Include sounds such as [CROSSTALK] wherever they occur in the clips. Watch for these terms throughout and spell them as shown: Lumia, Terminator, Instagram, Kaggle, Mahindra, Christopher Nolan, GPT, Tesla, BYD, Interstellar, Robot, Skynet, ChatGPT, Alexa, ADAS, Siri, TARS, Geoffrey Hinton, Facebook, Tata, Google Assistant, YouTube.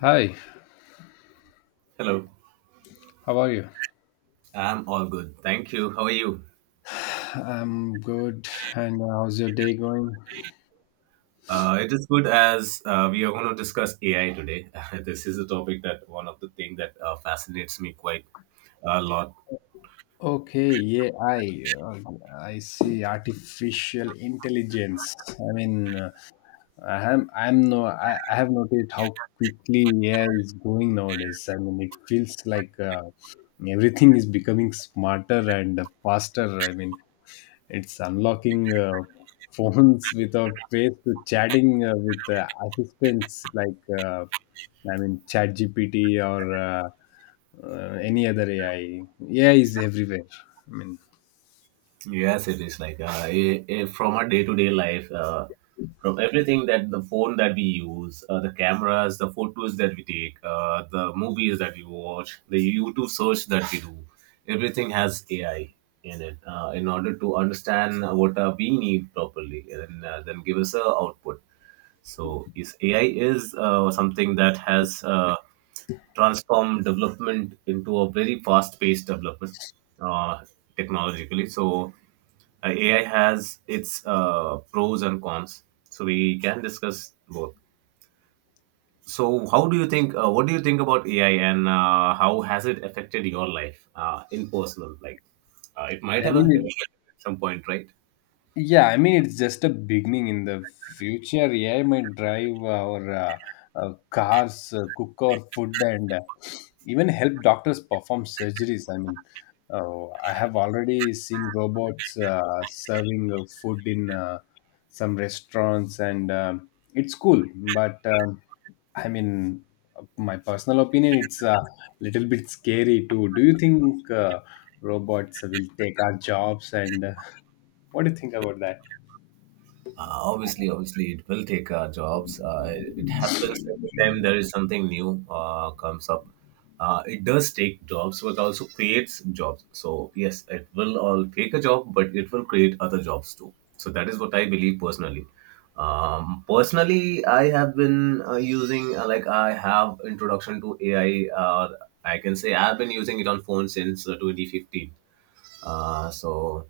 Hi, Hello. how are you? I'm all good. Thank you. How are you? I'm good. And how's your day going? It is good as we are going to discuss AI today. [LAUGHS] This is a topic that one of the thing that fascinates me quite a lot. Okay, yeah, I see artificial intelligence. I mean, I am I'm no I, I have noticed how quickly AI is going nowadays. I mean, it feels like everything is becoming smarter and faster. I mean, it's unlocking [LAUGHS] phones with a face to chatting with assistants like ChatGPT or any other AI. AI is everywhere. I mean, Yes, it is like I from our day to day life, from everything that the phone that we use, the cameras, the photos that we take, the movies that we watch, the YouTube search that we do, everything has AI in it in order to understand what we need properly and then give us a output. So, is AI is something that has transformed development into a very fast paced development uh, technologically. So AI has its pros and cons, so we can discuss both. So, how do you think? What do you think about AI, and how has it affected your life in personal? Like, it might I have [LAUGHS] mean affected at some point, right? Yeah, I mean, it's just a beginning. In the future, AI might drive our cars, cook our food, and even help doctors perform surgeries. I mean, I have already seen robots serving food in some restaurants, and it's cool. But I mean, my personal opinion, it's a little bit scary too. Do you think robots will take our jobs? And [LAUGHS] what do you think about that? Obviously, it will take our jobs. It happens every time there is something new comes up. It does take jobs, but also creates jobs. So yes, it will all take a job, but it will create other jobs too. So that is what I believe personally. Personally, I have been using like I have introduction to AI. I can say I've been using it on phone since 2015. Uh, so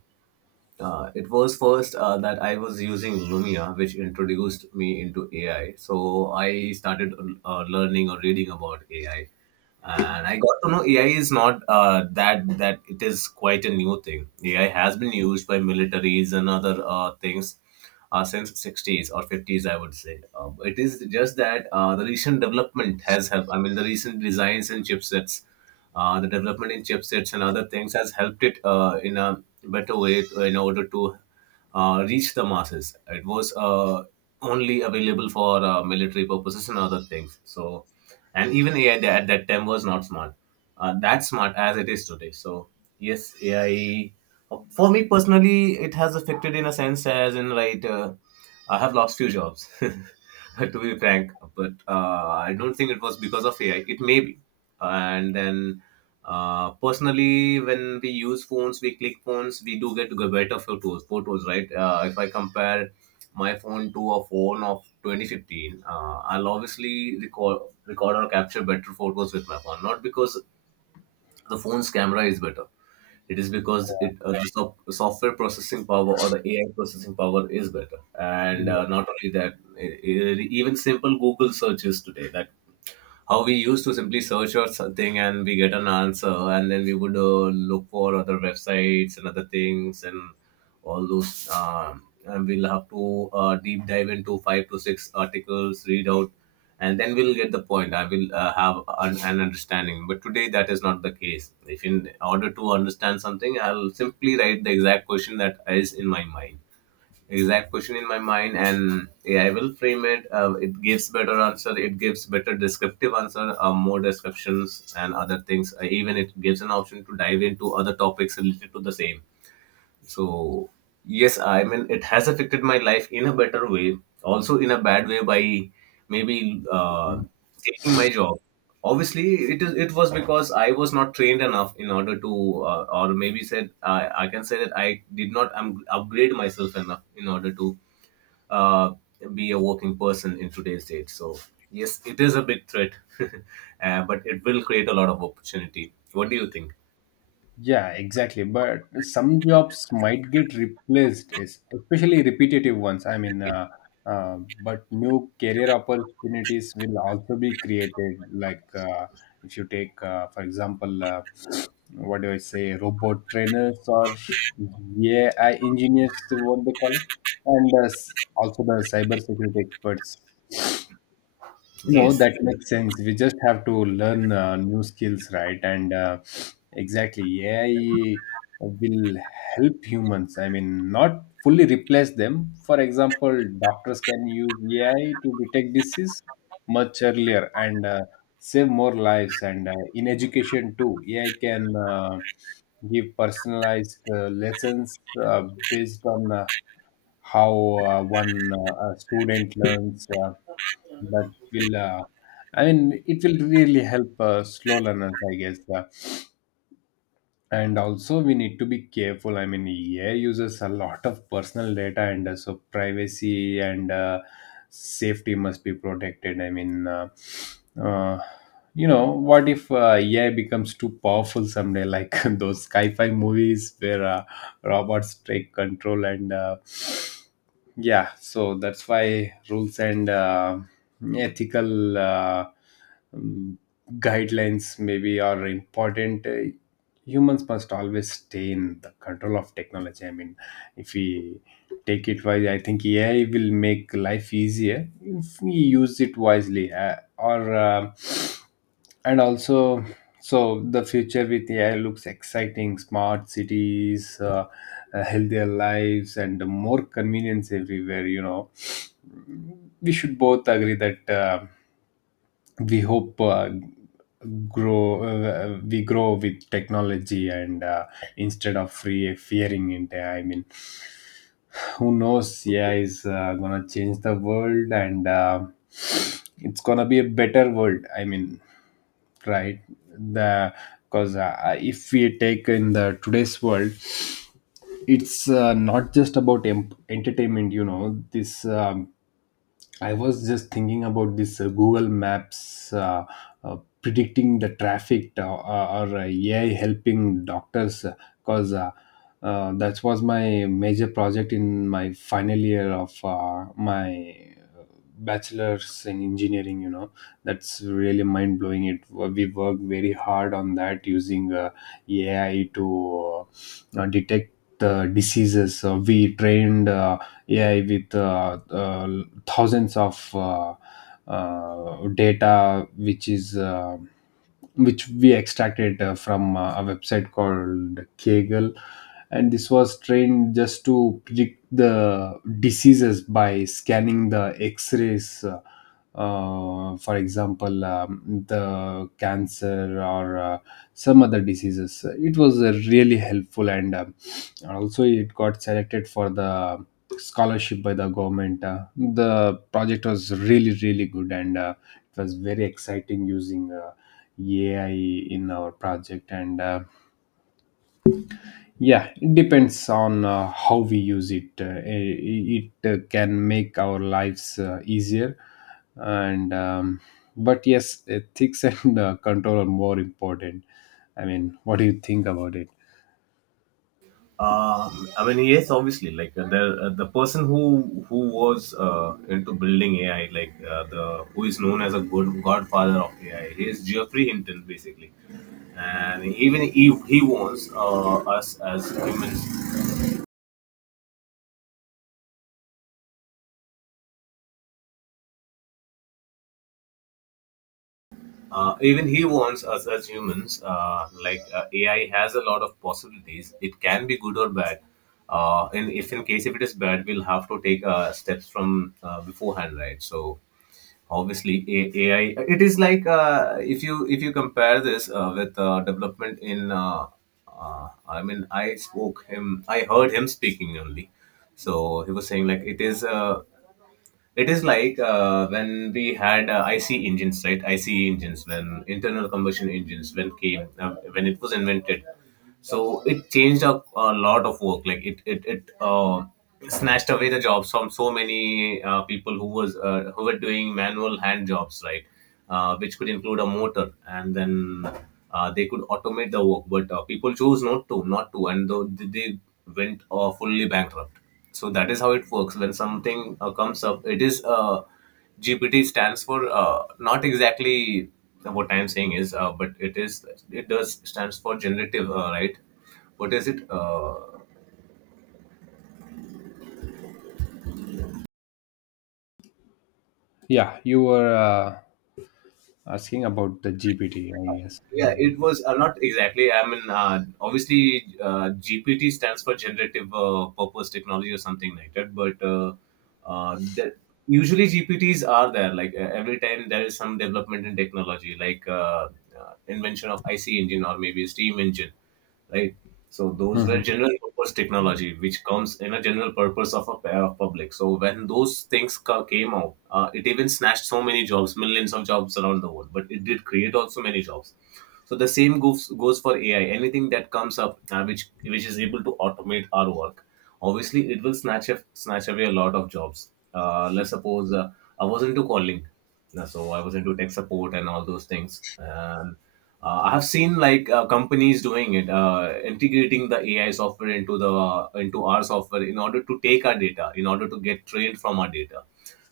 uh, it was first that I was using Lumia, which introduced me into AI. So I started learning or reading about AI, and I got to know AI is not that that it is quite a new thing. AI has been used by militaries and other things since 60s or 50s, I would say. It is just that the recent development has helped. I mean, the recent designs and chipsets the development in chipsets and other things has helped it in a better way in order to reach the masses. It was only available for military purposes and other things. So, and even AI at that time was not smart, that smart as it is today. So, yes, AI. For me personally, it has affected in a sense as in right. I have lost few jobs. [LAUGHS] [LAUGHS] To be frank. But I don't think it was because of AI. It may be. And then, personally, when we use phones, we click phones, we do get better photos. Photos, right? If I compare my phone to a phone of 2015, I'll obviously record or capture better photos with my phone. Not because the phone's camera is better, it is because it the soft software processing power or the AI processing power is better. And Yeah, not only that, even simple Google searches today that how we used to simply search for something and we get an answer and then we would look for other websites and other things and all those and we'll have to deep dive into five to six articles read out and then we'll get the point. I will have an understanding, but today that is not the case. If in order to understand something, I'll simply write the exact question that is in my mind exact question in my mind and AI will frame it. It gives better answer. It gives better descriptive answer, more descriptions and other things. Even it gives an option to dive into other topics related to the same. So yes, I mean it has affected my life in a better way, also in a bad way by maybe taking my job. Obviously it was because I was not trained enough in order to or maybe said I can say that I did not upgrade myself enough in order to uh, be a working person in today's date. So yes, it is a big threat. [LAUGHS] But it will create a lot of opportunity. What do you think? yeah, exactly. But some jobs might get replaced, is especially repetitive ones. I mean, but new career opportunities will also be created. Like if you take, for example, what do I say, robot trainers or AI engineers, what they call it, and also the cybersecurity experts. No, Yes. that makes sense. We just have to learn new skills, right? And exactly, AI will help humans. I mean, not fully replace them. For example, doctors can use AI to detect disease much earlier and save more lives. And in education too, AI can give personalized lessons uh, based on how one a student learns. That will I mean It will really help slow learners, I guess. And also, we need to be careful. I mean, AI uses a lot of personal data, and so privacy and safety must be protected. I mean uh, uh, you know what if AI becomes too powerful someday, like [LAUGHS] those sci-fi movies where robots take control? And yeah, so that's why rules and ethical um, guidelines maybe are important. Humans must always stay in the control of technology. I mean, if we take it wise, I think AI will make life easier if we use it wisely. Or And also, so the future with AI looks exciting. Smart cities, healthier lives, and more convenience everywhere. You know, we should both agree that we hope grow we grow with technology and instead of free fearing it. I mean, who knows? AI is gonna change the world. And it's gonna be a better world. I mean, right, the because if we take in the today's world, it's not just about entertainment, you know. This I was just thinking about this Google Maps uh, predicting the traffic, or AI helping doctors, because that was my major project in my final year of my bachelor's in engineering, you know. That's really mind blowing. It, we work very hard on that, using AI to detect the diseases. So we trained AI with thousands of data, which we extracted from a website called Kaggle. And this was trained just to predict the diseases by scanning the x rays. For example, the cancer or some other diseases. It was really helpful, and also it got selected for the scholarship by the government. The project was really, really good, and it was very exciting using AI in our project. And yeah, it depends on how we use it. It can make our lives easier, and but yes, ethics [LAUGHS] and control are more important. I mean, what do you think about it? I mean, yes, obviously, like the person who was into building AI, like the who is known as a good godfather of AI, he is Geoffrey Hinton, basically. And even if he wants us as humans, like AI has a lot of possibilities. It can be good or bad. And if in case if it is bad, we'll have to take steps from beforehand, right? So obviously AI, it is like if you compare this with development in I mean, I heard him speaking only. So he was saying like it is like when we had IC engines, right? IC engines, when internal combustion engines when came when it was invented, so it changed a lot of work, like it snatched away the jobs from so many people who were doing manual hand jobs, right? Which could include a motor and then they could automate the work, but people chose not to and though they went fully bankrupt. So that is how it works when something comes up. It is GPT stands for not exactly what I'm saying is, but it is, it does stands for generative, right? What is it? Yeah, you were asking about the GPT, I guess. I Yeah, mean, it was not exactly. I mean, obviously GPT stands for generative purpose technology or something like that, but that usually GPTs are there, like every time there is some development in technology, like invention of IC engine or maybe steam engine, right? So those mhm. were general purpose technology, which comes in a general purpose of a pair of public. So when those things came out, it even snatched so many jobs, millions of jobs around the world, but it did create also many jobs. So the same goes for AI. Anything that comes up which is able to automate our work, obviously it will snatch away a lot of jobs. Let's suppose I was into calling, so I was into tech support and all those things. And I have seen like companies doing it, integrating the AI software into the into our software in order to take our data, in order to get trained from our data.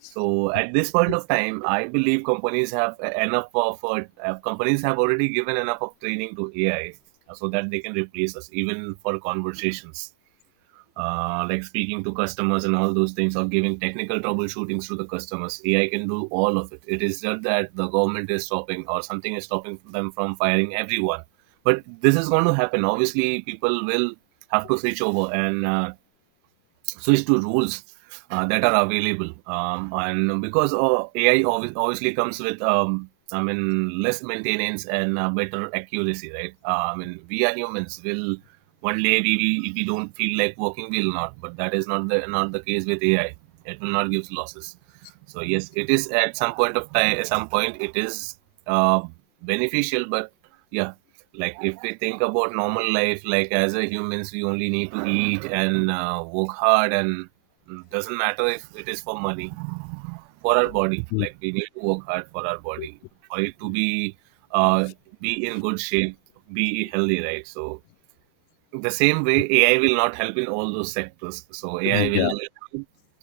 So at this point of time, I believe companies have enough of companies have already given enough of training to AI so that they can replace us even for conversations. Like speaking to customers and all those things, or giving technical troubleshootings to the customers. AI can do all of it. It is just that the government is stopping or something is stopping them from firing everyone. But this is going to happen. Obviously people will have to switch over and switch to rules that are available. And because obviously comes with I mean less maintenance and better accuracy, right? I mean, we are humans, will one day we if we don't feel like working we'll not, but that is not the case with AI. It will not give losses. So yes, it is at some point of time, at some point it is uh, beneficial, but yeah. Like if we think about normal life, like as a humans we only need to eat and work hard and, doesn't matter if it is for money, for our body. Like we need to work hard for our body for it to uh, be in good shape, be healthy, right? So the same way AI will not help in all those sectors. So [LAUGHS] AI Yeah, will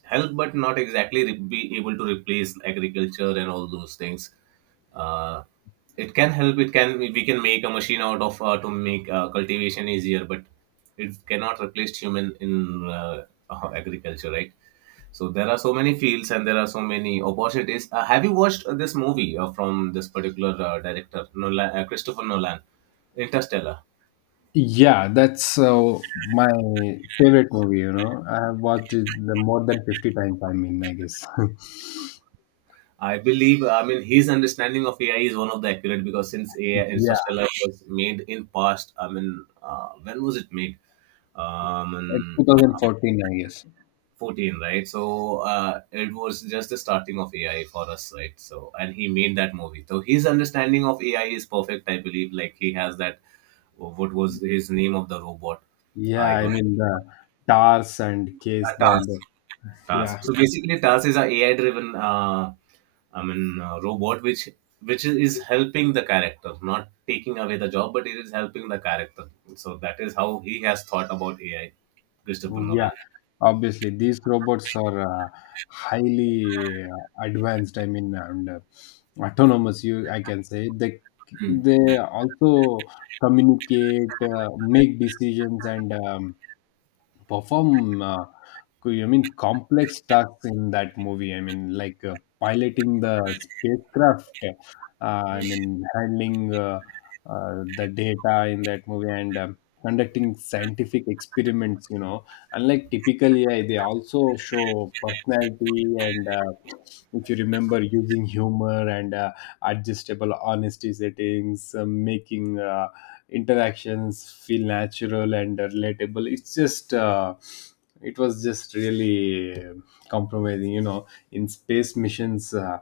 help, but not exactly be able to replace agriculture and all those things. uh, it can help. It can, we can make a machine out of to make cultivation easier, but it cannot replace human in [LAUGHS] agriculture, right? So there are so many fields and there are so many opportunities. Have you watched this movie from this particular director Nolan, Christopher Nolan, Interstellar? yeah, that's my favorite movie. You know, I have watched it the more than 50 times. I mean, I guess. [LAUGHS] I believe, I mean, his understanding of AI is one of the accurate because since AI Yeah, Interstellar was made in past, I mean, when was it made? At In 2014, I guess. 14, right? So it was just the starting of AI for us, right? So, and he made that movie. So his understanding of AI is perfect, I believe. Like he has that, what was his name of the robot? Yeah, I I don't mean the TARS and Case. Tata. The Task. yeah. So basically, Task is a AI-driven, robot which is helping the character, not taking away the job, but it is helping the character. So that is how he has thought about AI, Christopher Yeah, Nolan. obviously these robots are highly advanced. I mean, and autonomous. You, I can say Hmm. they also communicate, make decisions, and perform I mean complex tasks in that movie. I mean, like piloting the spacecraft. I mean handling the data in that movie, and conducting scientific experiments. You know, unlike typical AI, they also show personality and, if you remember, using humor and adjustable honesty settings, making interactions feel natural and relatable. It was just really compromising, you know, in space missions. uh,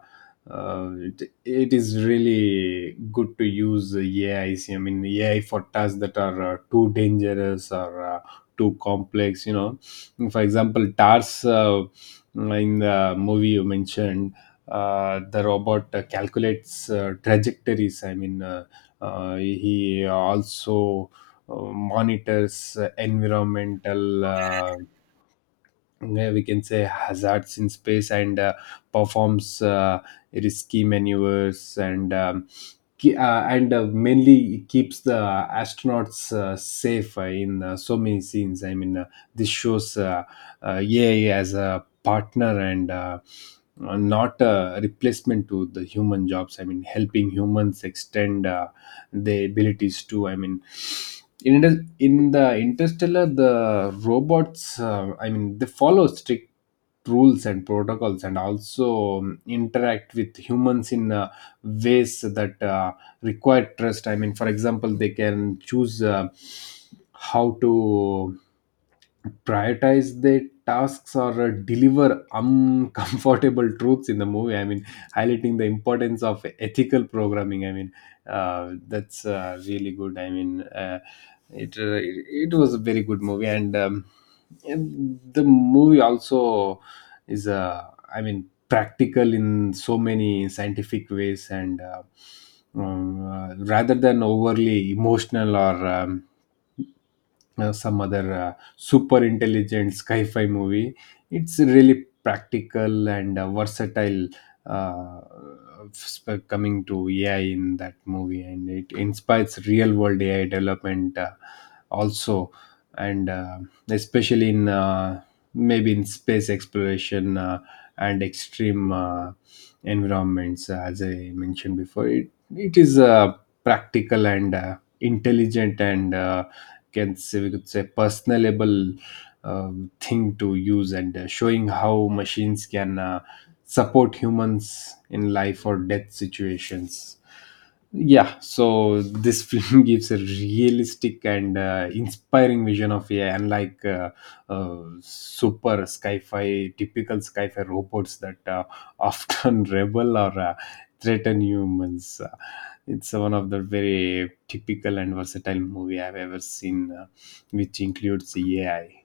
uh, It, it is really good to use AI. I mean, AI for tasks that are too dangerous or too complex. You know, for example, TARS, in the movie you mentioned, the robot calculates trajectories. I mean, he also monitors environmental, yeah, we can say, hazards in space, and performs risky maneuvers, and and mainly keeps the astronauts safe in so many scenes. I mean, this shows AI as a partner, and not a replacement to the human jobs. I mean, helping humans extend the abilities too. I mean, in the Interstellar, the robots, I mean, they follow strict rules and protocols, and also interact with humans in ways that require trust. I mean, for example, they can choose how to prioritize their tasks or deliver uncomfortable [LAUGHS] truths in the movie. I mean, highlighting the importance of ethical programming. I mean, that's really good. I mean, it it was a very good movie. And and the movie also is I mean practical in so many scientific ways, and rather than overly emotional or some other super intelligent sci-fi movie. It's really practical and versatile. uh, Coming to AI in that movie, and it inspires real world AI development, also. And especially in maybe in space exploration, and extreme environments. As I mentioned before, it is practical and intelligent, and can say, we could say, personable thing to use, and showing how machines can support humans in life or death situations. Yeah, so this [LAUGHS] film gives a realistic and inspiring vision of AI, unlike super sci-fi typical sci-fi robots that [LAUGHS] often rebel or threaten humans. It's one of the very typical and versatile movie I've ever seen, which includes AI.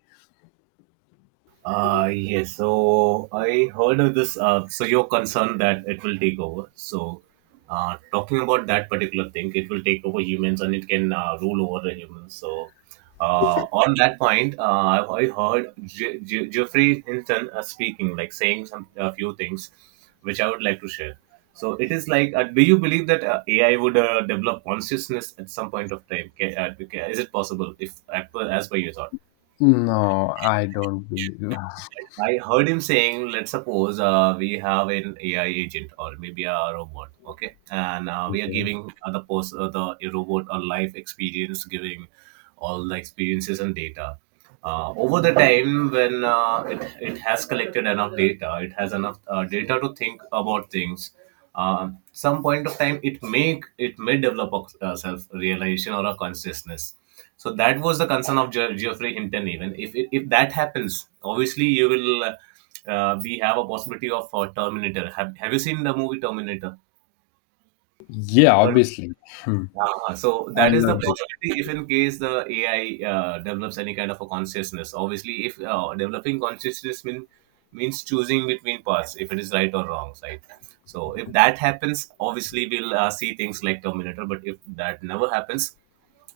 Yes, so I heard of this. So you're concerned that it will take over. So, talking about that particular thing, it will take over humans and it can rule over the humans. So, on that point, I heard Jeffrey Hinton speaking, like saying some a few things, which I would like to share. So it is like, do you believe that AI would develop consciousness at some point of time? Is it possible if, as per your thought? No, I don't believe. I heard him saying, let's suppose we have an AI agent or maybe a robot, okay, and we are Okay. giving the robot a life experience, giving all the experiences and data. Over the time, when it has collected enough data, it has enough data to think about things, some point of time it may develop a self-realization or a consciousness, so that was the concern of Geoffrey Hinton. Even if that happens, obviously you will we have a possibility of Terminator. Have you seen the movie Terminator? Yeah, obviously. Hmm. Ah, so I that is the love. possibility if in case the AI develops any kind of a consciousness. Obviously, if means choosing between paths, if it is right or wrong, right? So if that happens, obviously we'll see things like Terminator. But if that never happens,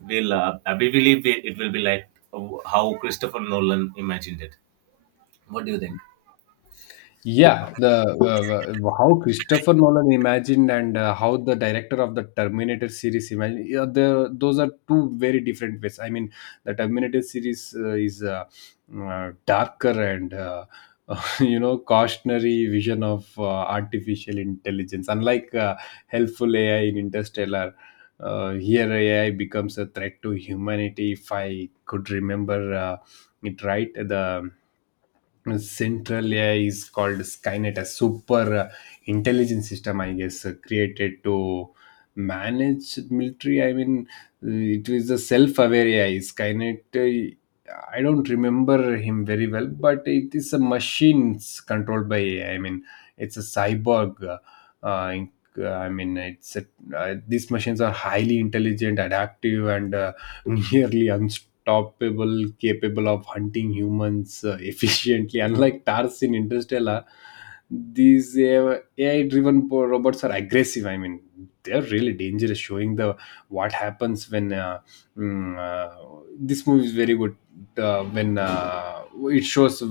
we'll I believe it will be like how Christopher Nolan imagined it. What do you think? [LAUGHS] Yeah, the how Christopher Nolan imagined and how the director of the Terminator series imagined. Yeah, the, those are two very different ways. I mean, the Terminator series is darker and [LAUGHS] you know, cautionary vision of artificial intelligence. Unlike helpful AI in Interstellar, here AI becomes a threat to humanity. If I could remember it right, the Central AI is called Skynet, a super intelligence system, I guess, created to manage military. I mean, it is a self-aware AI. Skynet, I don't remember him very well, but it is a machines controlled by AI. I mean, it's a cyborg. Uh, uh, in- I mean, it's a, these machines are highly intelligent, adaptive, and [LAUGHS] nearly unstoppable, topable, capable of hunting humans [LAUGHS] efficiently, unlike TARS in Interstellar. These AI driven robots are aggressive. I mean, they're really dangerous, showing the what happens when this movie is very good. When it shows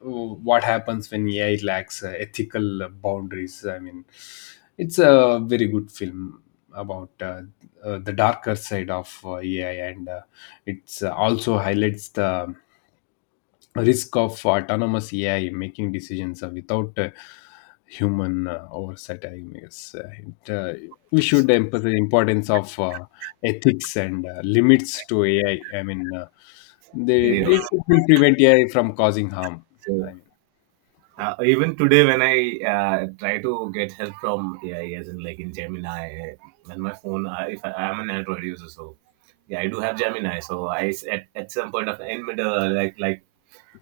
what happens when AI lacks ethical boundaries. I mean, it's a very good film about the darker side of AI. And it also highlights the risk of autonomous AI making decisions without human oversight. I guess we should emphasize the importance of ethics and limits to AI. I mean, Yeah. they will prevent AI from causing harm. So I even today, when I try to get help from AI, as in like in Gemini, and my phone, I, if I, I'm an Android user, so yeah, I do have Gemini. So at some point of in middle, like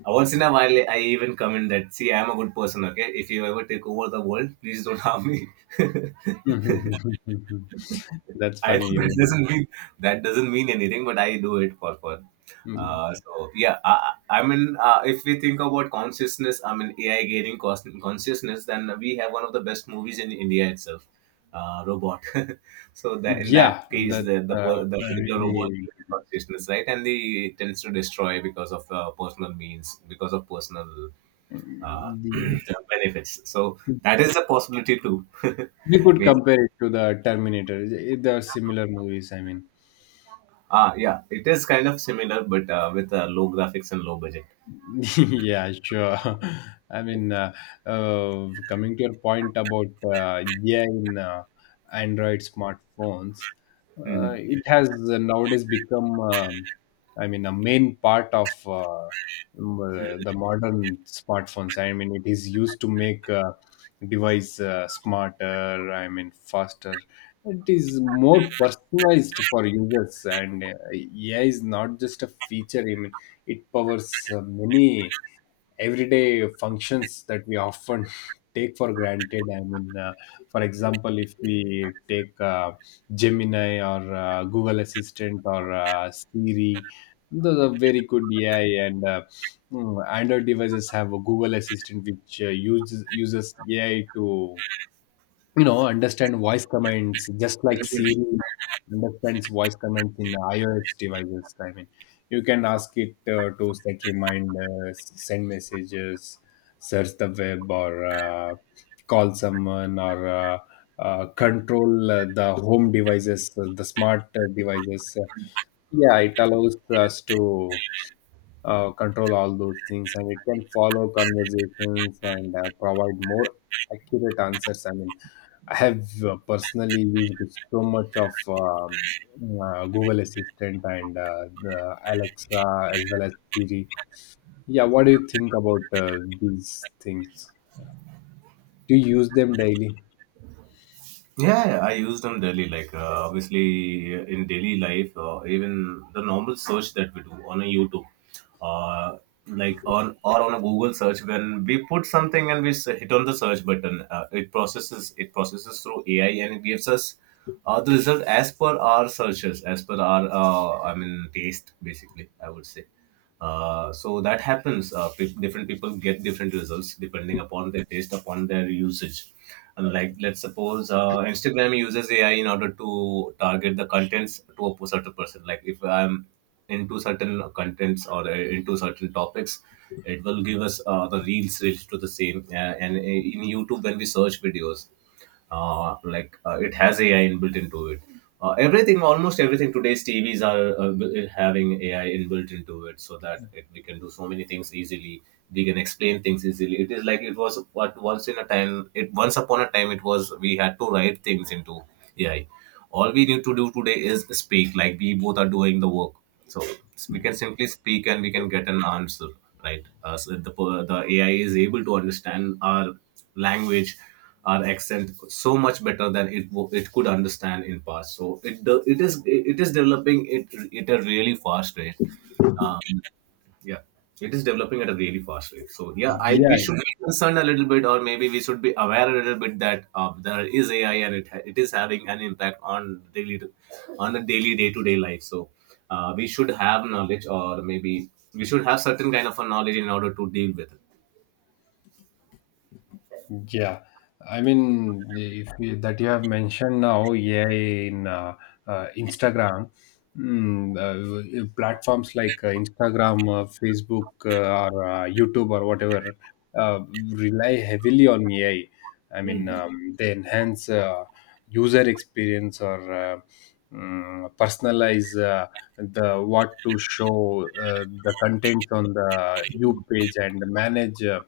once in a while, I even comment that see, I'm a good person. Okay, if you ever take over the world, please don't harm me. [LAUGHS] mean, [LAUGHS] that's I [LAUGHS] funny. Really. That doesn't mean anything, but I do it for fun. Mm. Uh, so yeah, I, if we think about consciousness, I mean AI gaining consciousness, then we have one of the best movies in India itself, Robot. [LAUGHS] So that in that Yeah, case, that's uh, the particular robot really gains consciousness, right, and the it tends to destroy because of because of personal uh, mm, the. [CLEARS THROAT] benefits. So that is a possibility too. [LAUGHS] We could Maybe. compare it to the Terminator. There are similar movies. I mean, Ah, yeah, it is kind of similar, but with low graphics and low budget. [LAUGHS] yeah, sure. [LAUGHS] I mean, coming to your point about AI in Android smartphones, Mhm. it has nowadays become, I mean, a main part of the modern smartphones. I mean, it is used to make device smarter, I mean, faster. It is more personalized for users, and AI is not just a feature. I mean, it powers many everyday functions that we often [LAUGHS] take for granted. I mean, for example, if we take Gemini or Google Assistant or Siri, those are very good AI and Android devices have a Google Assistant which uses AI to understand voice commands just like Siri understands voice commands in iOS devices. I mean, you can ask it to set reminders, send messages, search the web, or call someone, or control the home devices, the smart devices. Yeah, it allows us to control all those things, and it can follow conversations and provide more accurate answers. I mean, I have personally used so much of Google Assistant and the Alexa, as well as Siri. Yeah, what do you think about these things? Do you use them daily? Yeah, yeah, I use them daily. Like obviously in daily life, even the normal search that we do on a YouTube, uh, like on or on a Google search, when we put something and hit on the search button, it processes through AI and it gives us the result as per our searches, as per our taste, basically, I would say. So that happens. Different people get different results depending upon their taste, upon their usage. And like, let's suppose Instagram uses AI in order to target the contents to a certain person. Like, if I'm into certain contents or into certain topics, it will give us the reels related to the same. And In YouTube, when we search videos, it has AI inbuilt into it. Everything, almost everything, today's TVs are having AI inbuilt into it, so that we can do so many things easily, we can explain things easily. It is like it was what once in a time it once upon a time it was, we had to write things into AI. All we need to do today is speak, like we both are doing the work. So we can simply speak and we can get an answer, right. So the AI is able to understand our language, our accent so much better than it could understand in past. So it is developing it at a really fast rate. Um, yeah, it is developing at a really fast rate. So yeah, I Yeah. we should be concerned a little bit, or maybe we should be aware a little bit that there is AI and it is having an impact on daily, on the daily day to day life. So we should have knowledge, or maybe we should have certain kind of a knowledge in order to deal with it. Yeah, I mean, if we, that you have mentioned now AI in Instagram, platforms like Instagram, Facebook, or YouTube, or whatever, uh, rely heavily on AI. I mean, Mhm. They enhance user experience, or personalize the what to show, the content on the you page, and manage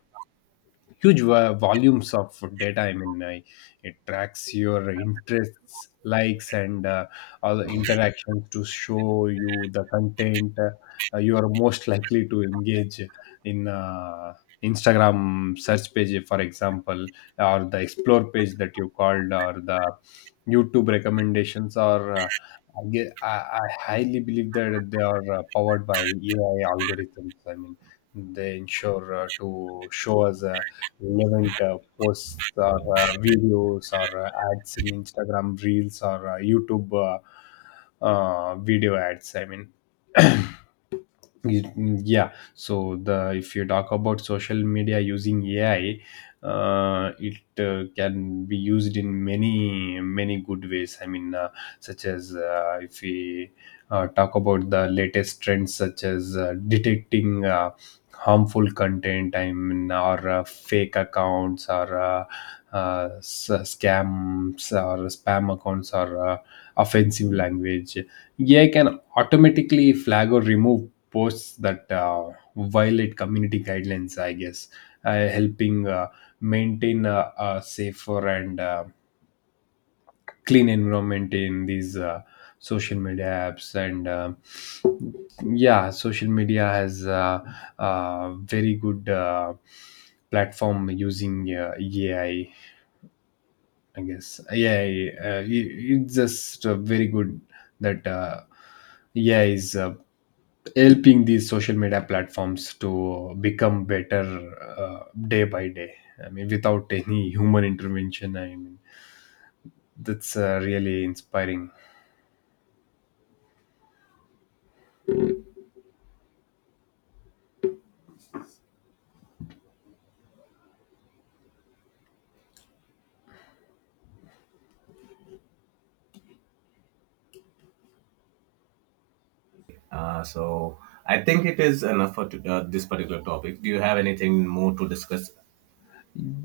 huge volumes of data. I mean, it tracks your interests, likes, and all the interactions to show you the content you are most likely to engage in, Instagram search page, for example, or the explore page that you called, or the YouTube recommendations, or I, ge- I highly believe that they are powered by AI algorithms. I mean, they ensure to show us relevant posts, or videos, or ads in Instagram Reels, or YouTube video ads. I mean, [CLEARS THROAT] Y- yeah, so the if you talk about social media using AI, it can be used in many many good ways. I mean, such as, if we talk about the latest trends, such as detecting harmful content, I mean, or fake accounts, or scams, or spam accounts, or offensive language. AI can automatically flag or remove posts that violate community guidelines, I guess, helping maintain a safer and clean environment in these social media apps. And yeah, social media has a very good platform using AI, I guess. AI, it's just very good that AI is helping these social media platforms to become better day by day. I mean, without any human intervention. I mean, that's really inspiring. So I think it is enough for this particular topic. Do you have anything more to discuss?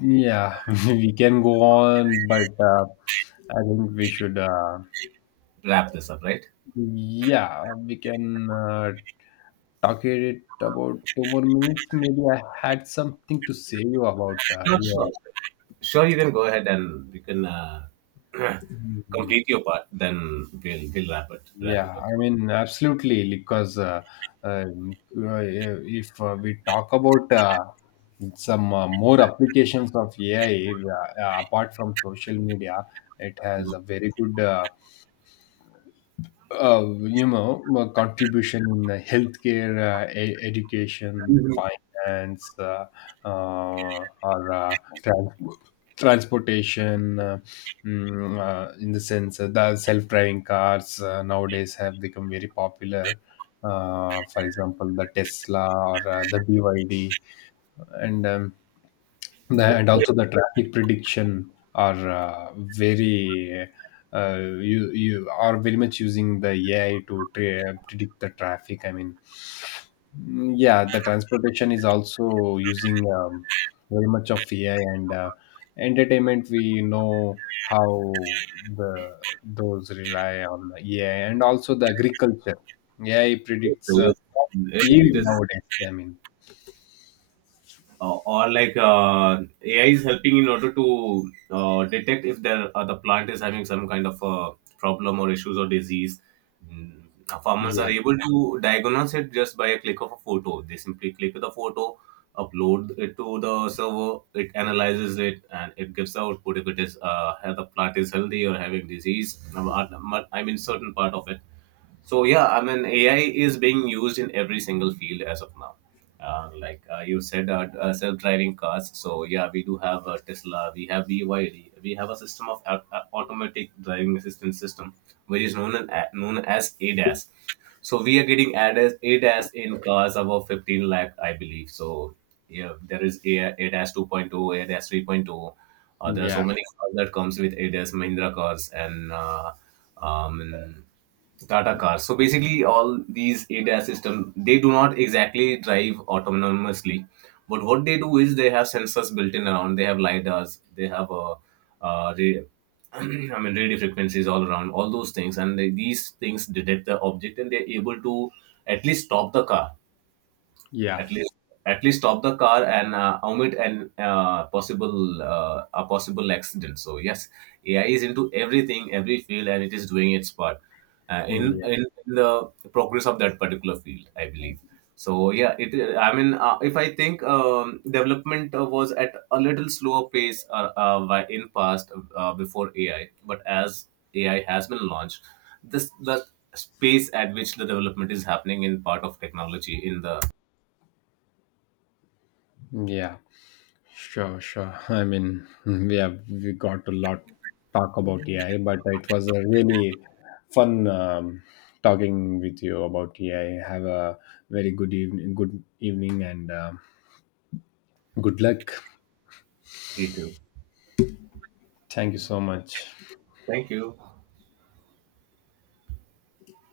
Yeah, [LAUGHS] we can go on, but I think we should, Wrap this up, right? yeah, we can talk at it about two more minutes. Maybe I had something to say you about. Sure, Yeah. sure. Sure, you can go ahead and you can [CLEARS THROAT] Mm-hmm. complete your part. Then we'll wrap it. Wrap it Yeah, up. I mean, absolutely, because yeah, if we talk about some more applications of AI apart from social media, it has a very good my contribution in the healthcare, education, finance, or trans- transportation, in the sense the self-driving cars nowadays have become very popular. For example, the Tesla or the BYD, and and also the traffic prediction are very uh, you are very much using the AI to predict the traffic. I mean, yeah, the transportation is also using very much of AI, and entertainment. We know how the those rely on AI, and also the agriculture. AI predicts crop It yield is. nowadays. I mean, Or like AI is helping in order to detect if the plant is having some kind of a problem or issues or disease. Mm, farmers yeah, are able to diagnose it just by a click of a photo. They simply click the photo, upload it to the server, it analyzes it, and it gives the output if it is the plant is healthy or having disease, I mean certain part of it. So yeah, I mean AI is being used in every single field as of now. You said, self-driving cars. So yeah, we do have Tesla. We have BYD. We have a system of automatic driving assistance system, which is known as ADAS. So we are getting ADAS, ADAS in cars above 15 lakh, I believe. So yeah, there is a ADAS 2.0, ADAS 3.0. There are yeah, so many cars that comes with ADAS, Mahindra cars and um, Tata cars. So basically, all these ADAS system, they do not exactly drive autonomously, but what they do is they have sensors built in around. They have lidars. They have a, radio, [CLEARS THROAT] I mean radio frequencies all around. All those things, and these things detect the object, and they're able to at least stop the car, yeah, at least at least stop the car and omit an possible a possible accident. So yes, AI is into everything, every field, and it is doing its part in the progress of that particular field, I yeah. believe. So yeah, it I mean if I think, development was at a little slower pace in past, before AI. But as AI has been launched, this the space at which the development is happening in part of technology in the— Yeah, sure, sure. I mean, [LAUGHS] we have we got a lot talk about AI, but it was a really fun talking with you about AI. Have a very good evening, and good luck. You too. Thank you so much. Thank you.